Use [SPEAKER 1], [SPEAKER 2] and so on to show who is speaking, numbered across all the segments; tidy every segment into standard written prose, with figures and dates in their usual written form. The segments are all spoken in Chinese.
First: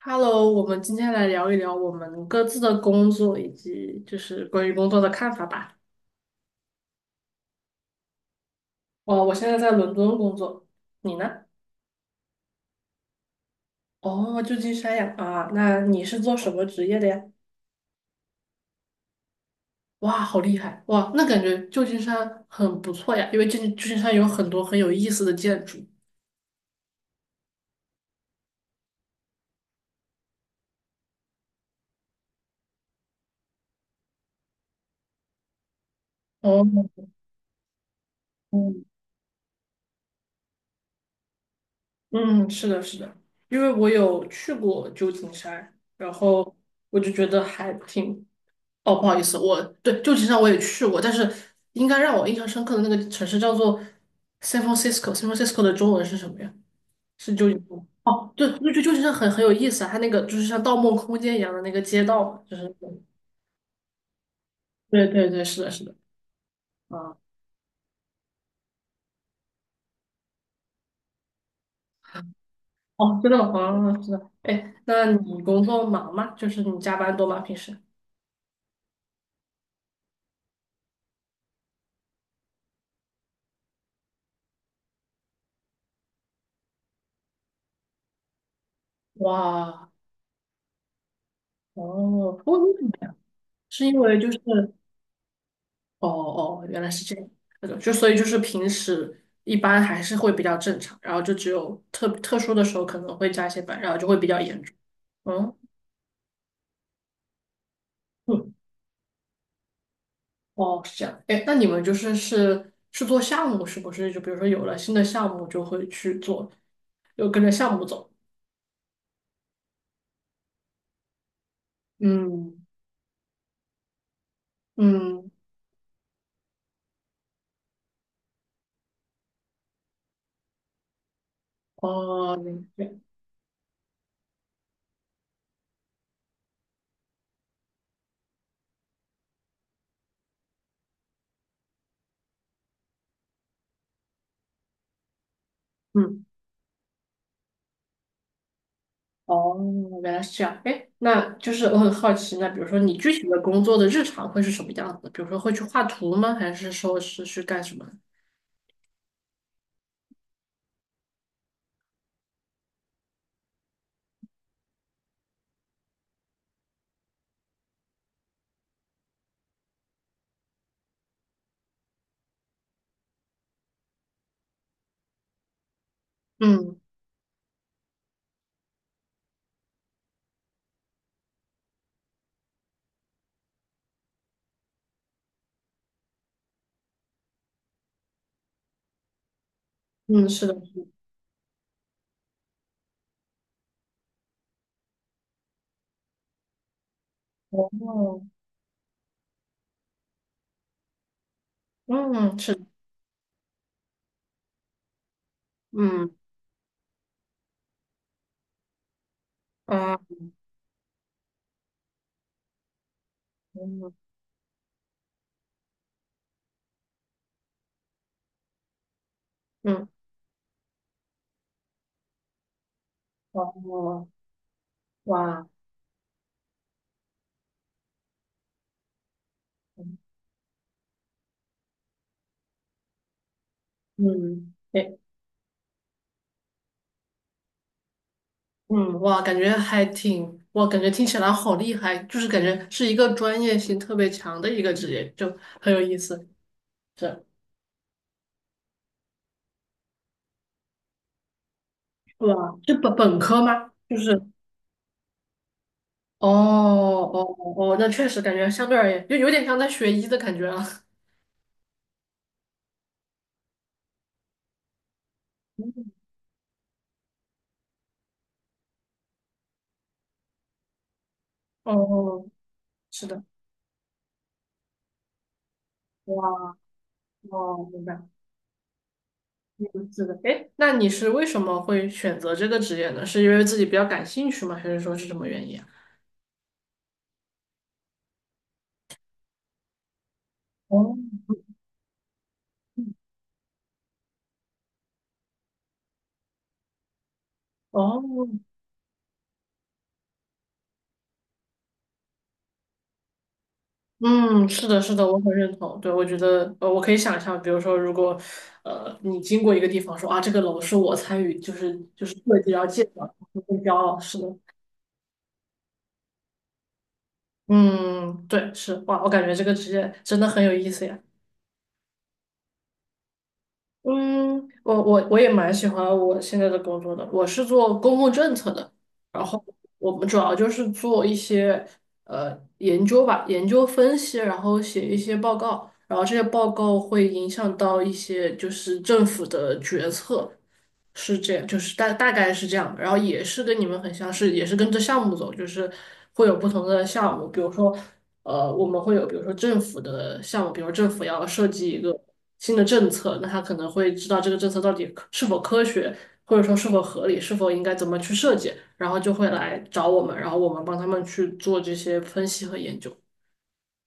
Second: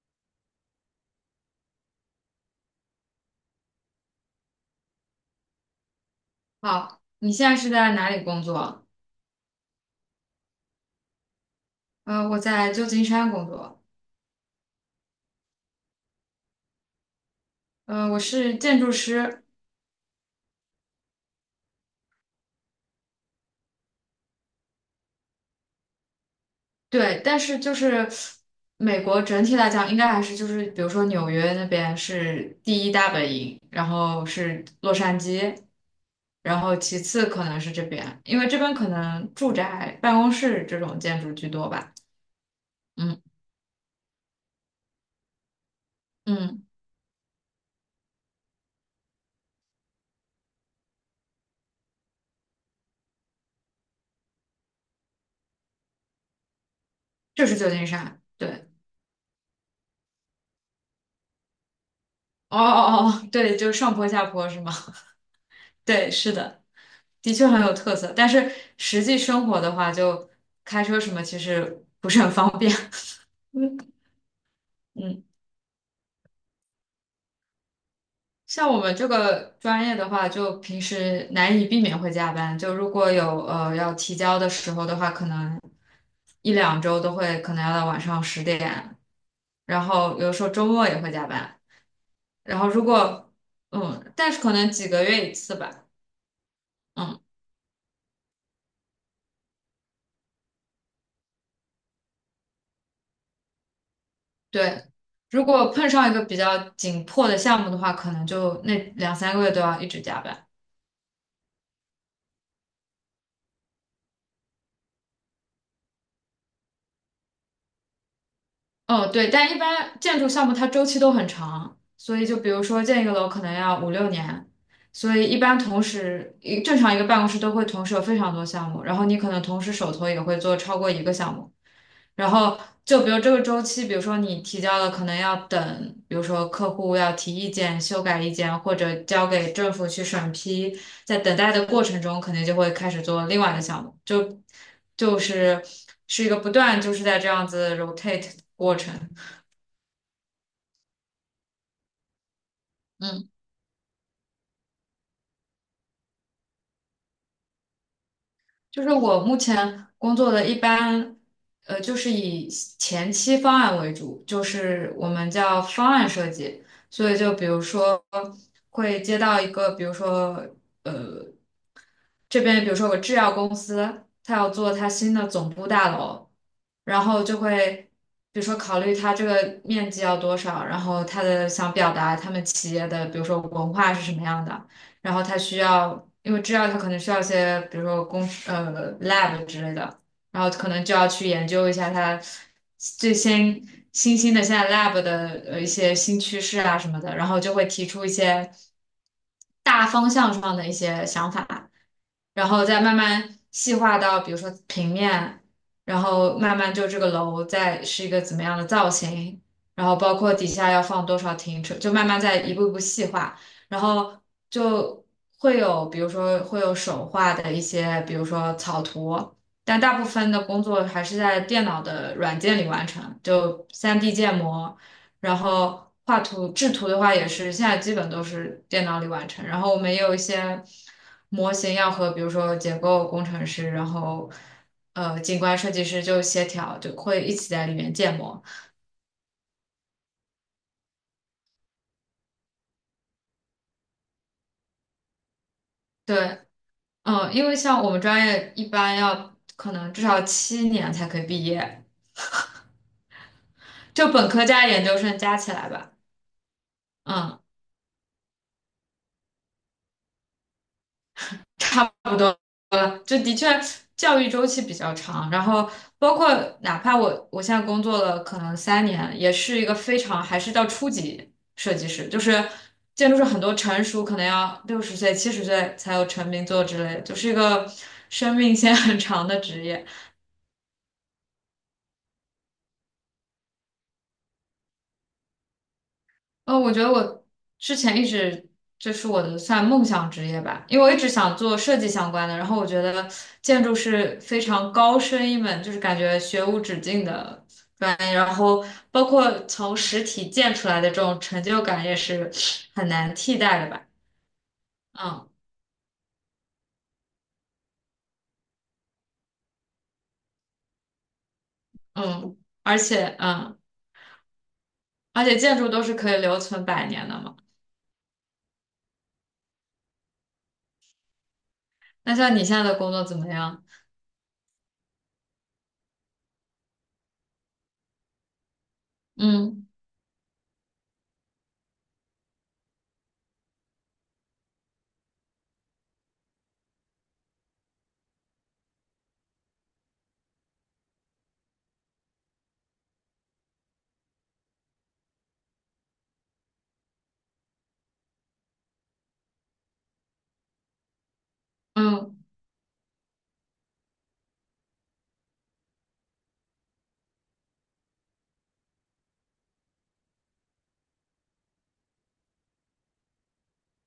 [SPEAKER 1] Hello，我们今天来聊一聊我们各自的工作以及就是关于工作的看法吧。
[SPEAKER 2] 好，你现在是在哪里工作？
[SPEAKER 1] 哦，我现在在伦敦工作，你呢？
[SPEAKER 2] 我在旧金山工作。
[SPEAKER 1] 哦，旧金山呀，啊，那你是做什么职业的呀？
[SPEAKER 2] 我是建筑师。
[SPEAKER 1] 哇，好厉害！哇，那感觉旧金山很不错呀，因为旧金山有很多很有意思的建筑。
[SPEAKER 2] 对，但是就是美国整体来讲，应该还是就是，比如说纽约那边是第一大本营，然后是洛杉矶，然
[SPEAKER 1] 哦，
[SPEAKER 2] 后其次可能是这边，因为这边
[SPEAKER 1] 嗯，
[SPEAKER 2] 可能住宅、办公室这种建筑居多吧。
[SPEAKER 1] 嗯，是的，是的，
[SPEAKER 2] 嗯
[SPEAKER 1] 因为我有去过旧金山，然后
[SPEAKER 2] 嗯，
[SPEAKER 1] 我就觉得还挺哦，不好意思，我对旧金山我也去过，但是应该让我印象深刻的那个城市叫做 San Francisco。San Francisco 的中文是什么呀？是
[SPEAKER 2] 就
[SPEAKER 1] 旧
[SPEAKER 2] 是
[SPEAKER 1] 金
[SPEAKER 2] 旧
[SPEAKER 1] 山吗。
[SPEAKER 2] 金山。
[SPEAKER 1] 哦，对，就
[SPEAKER 2] 对，
[SPEAKER 1] 就旧金山很有意思啊，它那个就是像《盗梦空间》一样的那个街道嘛，就
[SPEAKER 2] 哦
[SPEAKER 1] 是
[SPEAKER 2] 哦哦，对，就上坡下坡是吗？
[SPEAKER 1] 对对对，是的，是 的，
[SPEAKER 2] 对，是的。
[SPEAKER 1] 啊，
[SPEAKER 2] 的确很有特色，但是实际生活的话，就开车什么其实不方便。
[SPEAKER 1] 哦，真的 吗？
[SPEAKER 2] 嗯
[SPEAKER 1] 啊，是的，哎，那
[SPEAKER 2] 嗯，
[SPEAKER 1] 你工作忙吗？就是你加班多吗？平时？
[SPEAKER 2] 像我们这个专业的话，就平时难以避免会加班。就如果有要提交的时候的话，可能一两周都会可能要到晚上10点，然
[SPEAKER 1] 哇，
[SPEAKER 2] 后有时候周末也会加班。
[SPEAKER 1] 哦，为
[SPEAKER 2] 然后
[SPEAKER 1] 为什
[SPEAKER 2] 如
[SPEAKER 1] 么呀
[SPEAKER 2] 果
[SPEAKER 1] 是因
[SPEAKER 2] 嗯，
[SPEAKER 1] 为就
[SPEAKER 2] 但
[SPEAKER 1] 是
[SPEAKER 2] 是可能几个月一次吧。
[SPEAKER 1] 哦哦，原来是这
[SPEAKER 2] 嗯，
[SPEAKER 1] 样。那种就所以就是平时一般还是会比较正常，然后就只有特殊的时候可能会加一些班，然后就会比较严重。
[SPEAKER 2] 对。如
[SPEAKER 1] 嗯
[SPEAKER 2] 果碰上一个比较紧迫的项目的话，可能
[SPEAKER 1] 嗯，
[SPEAKER 2] 就那两三个月都要一直加班。
[SPEAKER 1] 哦，是这样。哎，那你们就是是做项目是不是？就比如说有了新的项目就会去做，就跟着项目走。
[SPEAKER 2] 哦，对，但一般建筑项目它周期都很长，所以就比
[SPEAKER 1] 嗯
[SPEAKER 2] 如说建一个楼可能要五六年，所以
[SPEAKER 1] 嗯，
[SPEAKER 2] 一般同时正常一个办公室都会同时有非常多项目，然后你可能同时手头也会做超过一个项目，然
[SPEAKER 1] 哦，
[SPEAKER 2] 后
[SPEAKER 1] 明白。
[SPEAKER 2] 就比如这个周期，比如说你提交了，可能要等，比如说客户要提意见、修改意见，或者交给政府去审批，在等待的过程中，肯定就会开始做另外的项目，就就是
[SPEAKER 1] 嗯。
[SPEAKER 2] 是一个不断就是在这样子 rotate 过程。
[SPEAKER 1] 哦，原来是这样。哎，那就是我很好奇，那比如说你具体
[SPEAKER 2] 嗯，
[SPEAKER 1] 的工作的日常会是什么样子的比如说会去画图吗？还是说是去干什么？
[SPEAKER 2] 就是我目前工作的一般，就是以前期方案为主，就是我们叫方案设计。所以就比如说会接到一个，比如说这边比如说有个制药公司，它要做它新的总部大楼，
[SPEAKER 1] 嗯
[SPEAKER 2] 然后就会比如说考虑它这个面积要多少，然后它的想表达他们企业的比如说文化是什么样的，然后它需要，因为制药它可能需要一些比如说lab 之类的，
[SPEAKER 1] 嗯，
[SPEAKER 2] 然
[SPEAKER 1] 是
[SPEAKER 2] 后
[SPEAKER 1] 的。
[SPEAKER 2] 可能就要去研究一下它最新新兴的现在 lab 的一些新趋势啊什么的，然后就会提出一
[SPEAKER 1] 哦，
[SPEAKER 2] 些大方向上的一些想法。
[SPEAKER 1] 嗯，
[SPEAKER 2] 然
[SPEAKER 1] 是的，
[SPEAKER 2] 后再慢慢细化到，比如说平面，然
[SPEAKER 1] 嗯
[SPEAKER 2] 后慢慢就这个楼再是一个怎么样的造型，然
[SPEAKER 1] 啊，
[SPEAKER 2] 后包括底下要放多少停车，就慢慢再一步一步细化，然
[SPEAKER 1] 嗯
[SPEAKER 2] 后就会有，比如说会有手画的一些，比如说草图，但
[SPEAKER 1] 嗯，
[SPEAKER 2] 大部分的工作还是在电脑的软件里完成，就
[SPEAKER 1] 哦，
[SPEAKER 2] 3D 建模。然
[SPEAKER 1] 哇，
[SPEAKER 2] 后画图制图的话也是现在基本都是电脑里完成。然后我们也有一些模型要和比如说结构工程师，然后
[SPEAKER 1] 嗯，哎，
[SPEAKER 2] 景观设计师就协调，就会一起在里面建模。
[SPEAKER 1] 嗯，哇，感觉还挺，哇，感觉听起来好厉害，就是感觉是一个专业性特别强的一个职业，就很有意思。
[SPEAKER 2] 对，
[SPEAKER 1] 是，
[SPEAKER 2] 嗯，因为像我们专业一般要可能至少7年才可以毕业，
[SPEAKER 1] 哇，是本科吗？就
[SPEAKER 2] 就
[SPEAKER 1] 是。
[SPEAKER 2] 本科加研究生加起来吧。
[SPEAKER 1] 哦哦
[SPEAKER 2] 嗯。
[SPEAKER 1] 哦，那确实感觉相对而言，就有点像在学医的感觉啊。
[SPEAKER 2] 差不多了，就的确教育周期比较长，然后 包括哪怕我现在工作了可能3年，也是一个非常还是叫初级设计师，就
[SPEAKER 1] 哦，
[SPEAKER 2] 是
[SPEAKER 1] 是
[SPEAKER 2] 建筑
[SPEAKER 1] 的，
[SPEAKER 2] 师很多成熟可能要60岁、70岁才有成名
[SPEAKER 1] 哇，
[SPEAKER 2] 作之类的，就是一
[SPEAKER 1] 哦，
[SPEAKER 2] 个
[SPEAKER 1] 明白，
[SPEAKER 2] 生命线很长的职业。
[SPEAKER 1] 嗯，是的。哎，那你是为什么会选择这个职业呢？是因为自己比较感兴趣吗？还是说是什么原因啊？
[SPEAKER 2] 我觉得我之前一直这是我的算梦想职业吧，因为我
[SPEAKER 1] 哦
[SPEAKER 2] 一直想做设计相关的。然后我觉得建筑是非常高深一门，就是感觉学无止境的专
[SPEAKER 1] 哦，
[SPEAKER 2] 业。然后包括从实体建出来的这种成就感也是很难替代的吧。
[SPEAKER 1] 嗯，是的，是的，我
[SPEAKER 2] 嗯
[SPEAKER 1] 很认同。对，我觉得，我可以想象，比如说，如果，你经过一个地方说啊，这个楼是我参与，就是
[SPEAKER 2] 嗯，
[SPEAKER 1] 设计，然后
[SPEAKER 2] 而
[SPEAKER 1] 建的，
[SPEAKER 2] 且
[SPEAKER 1] 我会
[SPEAKER 2] 嗯，
[SPEAKER 1] 很骄傲。是的，
[SPEAKER 2] 而且建筑都是可以留存百年的嘛。
[SPEAKER 1] 嗯，对，是，哇，我感觉这个职业真的很有意思呀。
[SPEAKER 2] 那像你现在的工作怎么样？
[SPEAKER 1] 嗯，我也蛮喜欢我现在的工作的，我是做公共政策的，然后
[SPEAKER 2] 嗯
[SPEAKER 1] 我们主要就是做一些研究吧，研究分析，然后写一些报告，然后这些报告会影响到一些就是政府的决策，是这样，就是大概是这样的，然后也是跟你们很像是，也是跟着项目走，就是会有不同的项目，比如说，我们会有比如说政府的项目，比如政府要设计一个
[SPEAKER 2] 嗯。
[SPEAKER 1] 新的政策，那他可能会知道这个政策到底可是否科学，或者说是否合理，是否应该怎么去设计，然后就会来找我们，然后我们帮他们去做这些分析和研究。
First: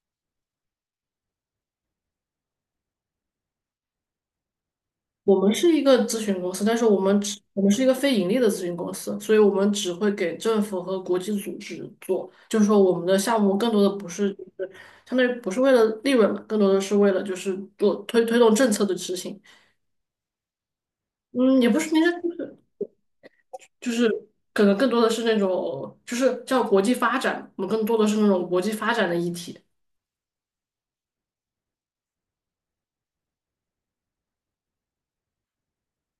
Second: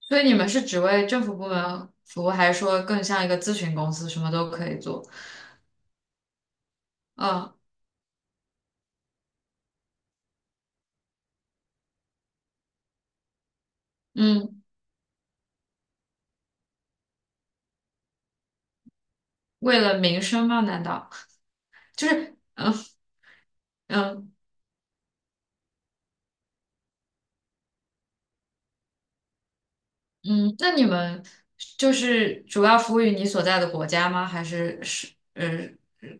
[SPEAKER 2] 所以你们是只为政府部门服务，还是说更像一个咨询公司，什么都可以做？
[SPEAKER 1] 我们是一个咨询公司，但是
[SPEAKER 2] 嗯
[SPEAKER 1] 我们是一个非盈利的咨询公司，所以我们只会给政府和国际组织做。就是说，我们的项目更多的不是就
[SPEAKER 2] 嗯，
[SPEAKER 1] 是相当于不是为了利润嘛，更多的是为了就是做推动政策的执行。
[SPEAKER 2] 为了民生吗？难道
[SPEAKER 1] 嗯，也不是，应
[SPEAKER 2] 就
[SPEAKER 1] 该就
[SPEAKER 2] 是
[SPEAKER 1] 是就是
[SPEAKER 2] 嗯
[SPEAKER 1] 可能更多的是那种就是叫国际发展，我们更多的是那种国际发展的议题。
[SPEAKER 2] 嗯？那你们就是主要服务于你所在的国家吗？还是是呃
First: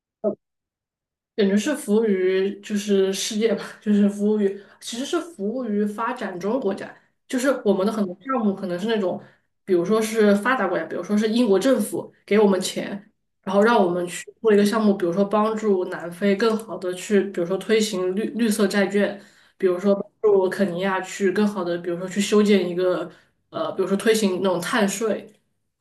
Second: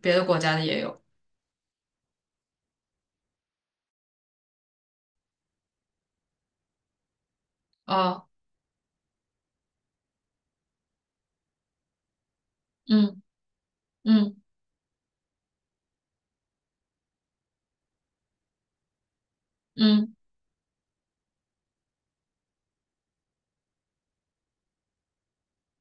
[SPEAKER 2] 别的国家的也有？
[SPEAKER 1] 感觉是服务于就是世界吧，就是服务于其实是服务于发展中国家，就是我们的很多
[SPEAKER 2] 哦，
[SPEAKER 1] 项目可能是那种，比如说是发达国家，比如说是英国政府给我们钱，
[SPEAKER 2] 嗯
[SPEAKER 1] 然后让我们去
[SPEAKER 2] 嗯
[SPEAKER 1] 做一个项目，比如说帮助南非更好的去，比如说推行绿色债券，比如说帮
[SPEAKER 2] 嗯
[SPEAKER 1] 助肯尼亚去更好的，比如说去修建一个比如说推行那种碳税。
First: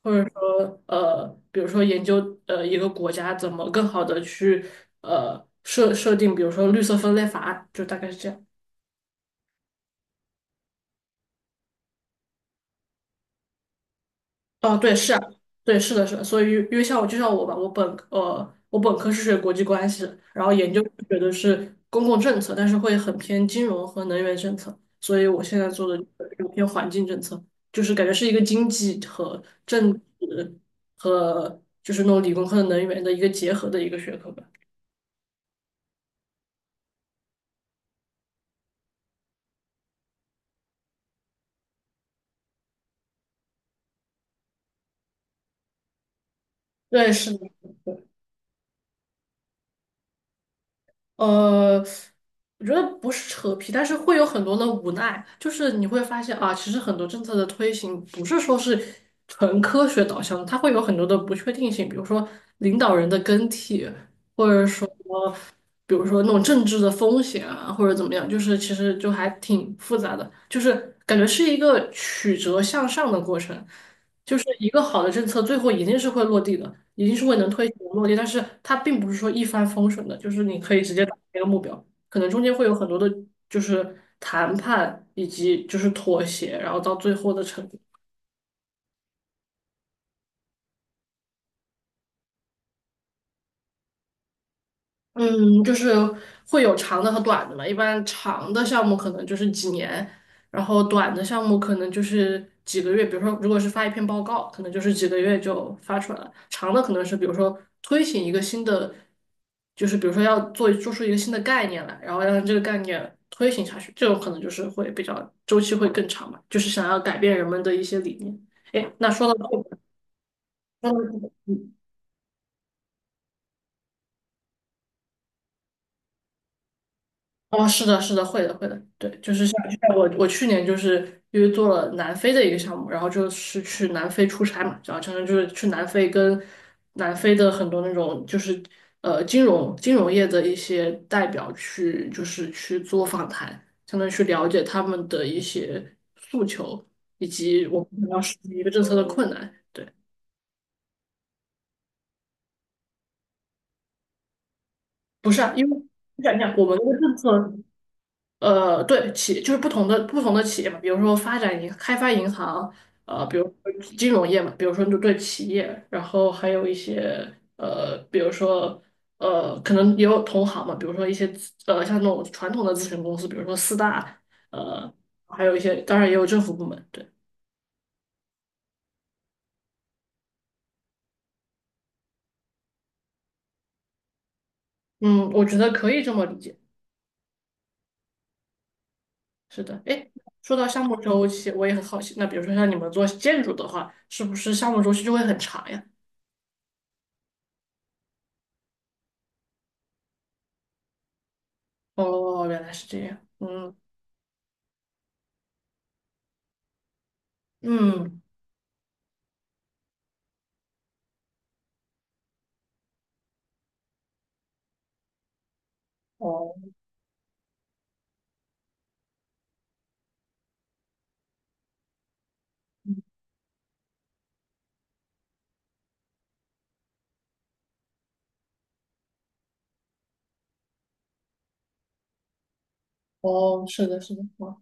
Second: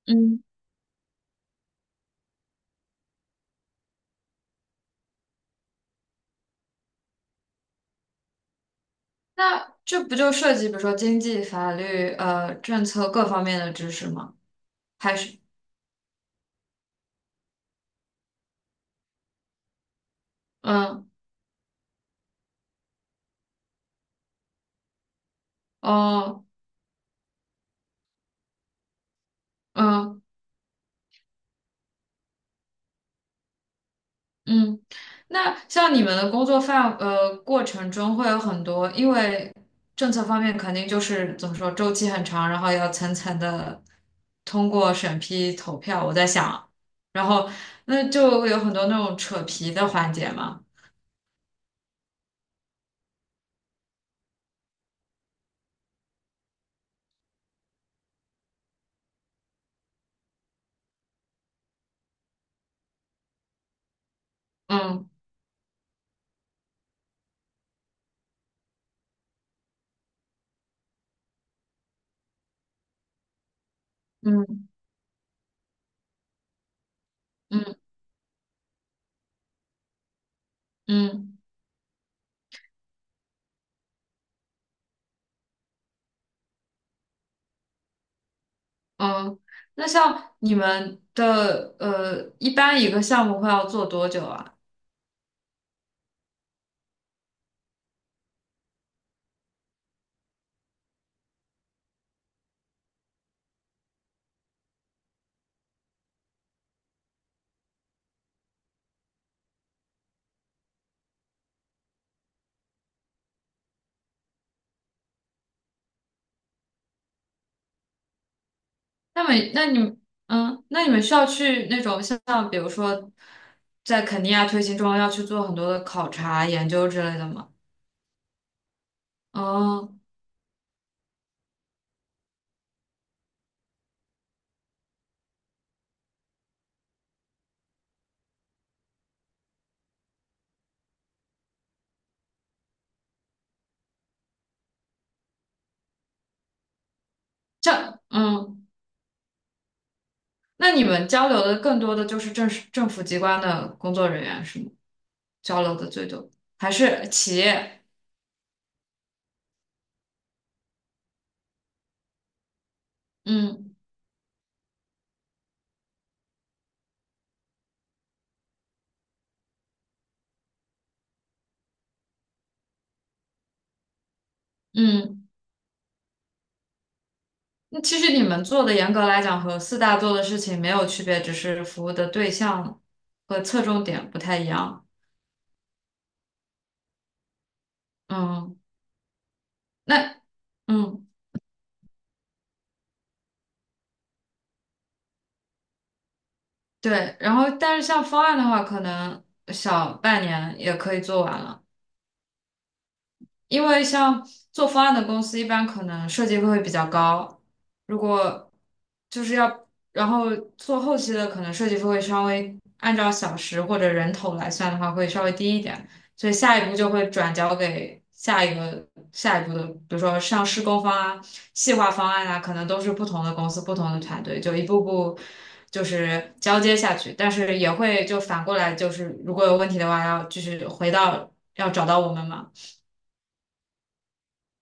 [SPEAKER 2] 嗯，
[SPEAKER 1] 比如说研究一个国家怎么更好的去设定，比如说绿色分类法案，就大概是这样。
[SPEAKER 2] 那这不就涉及比如说经济、法律、政策各方面的知识吗？
[SPEAKER 1] 哦，对，是
[SPEAKER 2] 还
[SPEAKER 1] 啊，
[SPEAKER 2] 是
[SPEAKER 1] 对，是的，是的。所以因为像我吧，我本科是学国际关系的，然后
[SPEAKER 2] 嗯
[SPEAKER 1] 学的是公共政策，但是会很偏金融和能源政策，所以我现在做的就
[SPEAKER 2] 哦
[SPEAKER 1] 是偏环境政策，就是感觉是一个经济和政治
[SPEAKER 2] 嗯。
[SPEAKER 1] 和就是那种理工科的能源的一个结合的一个学科吧。
[SPEAKER 2] 嗯，那像你们的工作过程中会有很多，因为政策方面肯定就是怎么说周期很长，然后要层层的通过审批投票。我在想，
[SPEAKER 1] 对，
[SPEAKER 2] 然
[SPEAKER 1] 是。
[SPEAKER 2] 后那就会有很多那种扯皮的环节嘛。
[SPEAKER 1] 呃，我觉得不是扯皮，但是会有很多的无奈，就是你会发现啊，其实很多政策的推行不是说是纯科学导向的，它会有很多的不确定性，比如说领导人的更替，或者说。
[SPEAKER 2] 嗯
[SPEAKER 1] 比如说那种政治的风险啊，或者怎么样，就是其实就还挺复杂的，就是感觉是一个曲折向上的过程，就是
[SPEAKER 2] 嗯
[SPEAKER 1] 一个好的政策最后一定是会落地的，一定是会能推行
[SPEAKER 2] 嗯
[SPEAKER 1] 的落地，但是它并不是说一帆风顺的，就是你可以直接达到
[SPEAKER 2] 嗯
[SPEAKER 1] 一个目标，可能中间会有很多的，就是谈判以及就是妥协，然后到最后的成。
[SPEAKER 2] 嗯，那像你们的一般一个项目会要做多久啊？
[SPEAKER 1] 嗯，就是会有长的和短的嘛。一般长的项目可能就是几年，然后短的项目可能就是几个月。比如说，如果是发一篇报告，可能就是几个月就发出来了。长的可能是比如说推行一个新的，就是比如说要做出一个新的概念来，然后让这个概念推行下去，这种可能就是会比较周期会更长嘛，就是想要改变人们的一些理念。哎，那
[SPEAKER 2] 那么，那你们，嗯，那你
[SPEAKER 1] 说到
[SPEAKER 2] 们需
[SPEAKER 1] 这
[SPEAKER 2] 要
[SPEAKER 1] 个。
[SPEAKER 2] 去
[SPEAKER 1] 嗯
[SPEAKER 2] 那种像，比如说，在肯尼亚推行中要去做很多的考察研究之类的吗？
[SPEAKER 1] 哦，是的，是的，会的，会的，对，就是像就
[SPEAKER 2] 哦，
[SPEAKER 1] 像我去年就是因为做了南非的一个项目，然后就是去南非出差嘛，然后相当于就是去南非跟南非的很多那种就是金融业的一些代表去就是去做访谈，相当于去了解他们的一些诉求以及我们可
[SPEAKER 2] 这，
[SPEAKER 1] 能要实施
[SPEAKER 2] 嗯，
[SPEAKER 1] 一个政策的困难。对，
[SPEAKER 2] 那你们交流的更多的就是政府机关的工作人员是吗？
[SPEAKER 1] 不是啊，
[SPEAKER 2] 交
[SPEAKER 1] 因
[SPEAKER 2] 流
[SPEAKER 1] 为
[SPEAKER 2] 的最
[SPEAKER 1] 你
[SPEAKER 2] 多，
[SPEAKER 1] 想一想，我
[SPEAKER 2] 还
[SPEAKER 1] 们那个
[SPEAKER 2] 是
[SPEAKER 1] 政
[SPEAKER 2] 企
[SPEAKER 1] 策。
[SPEAKER 2] 业？
[SPEAKER 1] 对，就是不同的企业嘛，比如说发展银、开发银行，比如说
[SPEAKER 2] 嗯
[SPEAKER 1] 金融业嘛，比如说就对企业，然后还有一些比如说可能也有同行嘛，比如说一些，像那种传统的咨询公司，比如说四大，呃，
[SPEAKER 2] 嗯，
[SPEAKER 1] 还有一些，当然也有政府部门，对，
[SPEAKER 2] 那其实你们做的严格来讲和四大做的事情没有区别，只是服务的对象和侧重点不太一样。
[SPEAKER 1] 嗯，我觉得可以这么理解，
[SPEAKER 2] 嗯，
[SPEAKER 1] 是的，诶，
[SPEAKER 2] 那。
[SPEAKER 1] 说到项目
[SPEAKER 2] 嗯。
[SPEAKER 1] 周期，我也很好奇，那比如说像你们做建筑的话，是不是项目周期就会很长呀？
[SPEAKER 2] 对，然后但是像方案的话，可能小半年也可以做完了。
[SPEAKER 1] 哦，原来是这样，
[SPEAKER 2] 因
[SPEAKER 1] 嗯。
[SPEAKER 2] 为像做方案的公司，一般可能设计费会比较高，如
[SPEAKER 1] 嗯，
[SPEAKER 2] 果就是要，然后做后期的，可能设计费会稍微按照小时或者人头来算的话，会稍微低一点，所以
[SPEAKER 1] 哦
[SPEAKER 2] 下一步就会转交给下一个下一步的，比如说像施工方啊、细化方案啊，可能都是不同的公司、不同的团队，就一步步就是交接下去，但是也会就反过来，就是如果有问题的话，要就是回到要找到我们嘛。
[SPEAKER 1] 哦，是的，是的，哦，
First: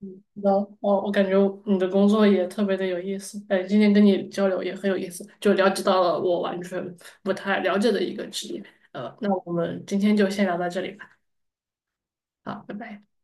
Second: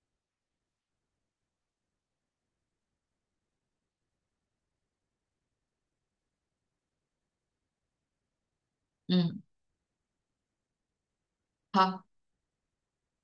[SPEAKER 1] 嗯，那道了哦，我感觉你的工作也特别的有意思，哎，今天跟你交流也很有意思，就了解到了我完全不太了解的一个职业，那
[SPEAKER 2] 嗯。
[SPEAKER 1] 我们今天就先聊到这里吧，
[SPEAKER 2] 好
[SPEAKER 1] 好，拜拜。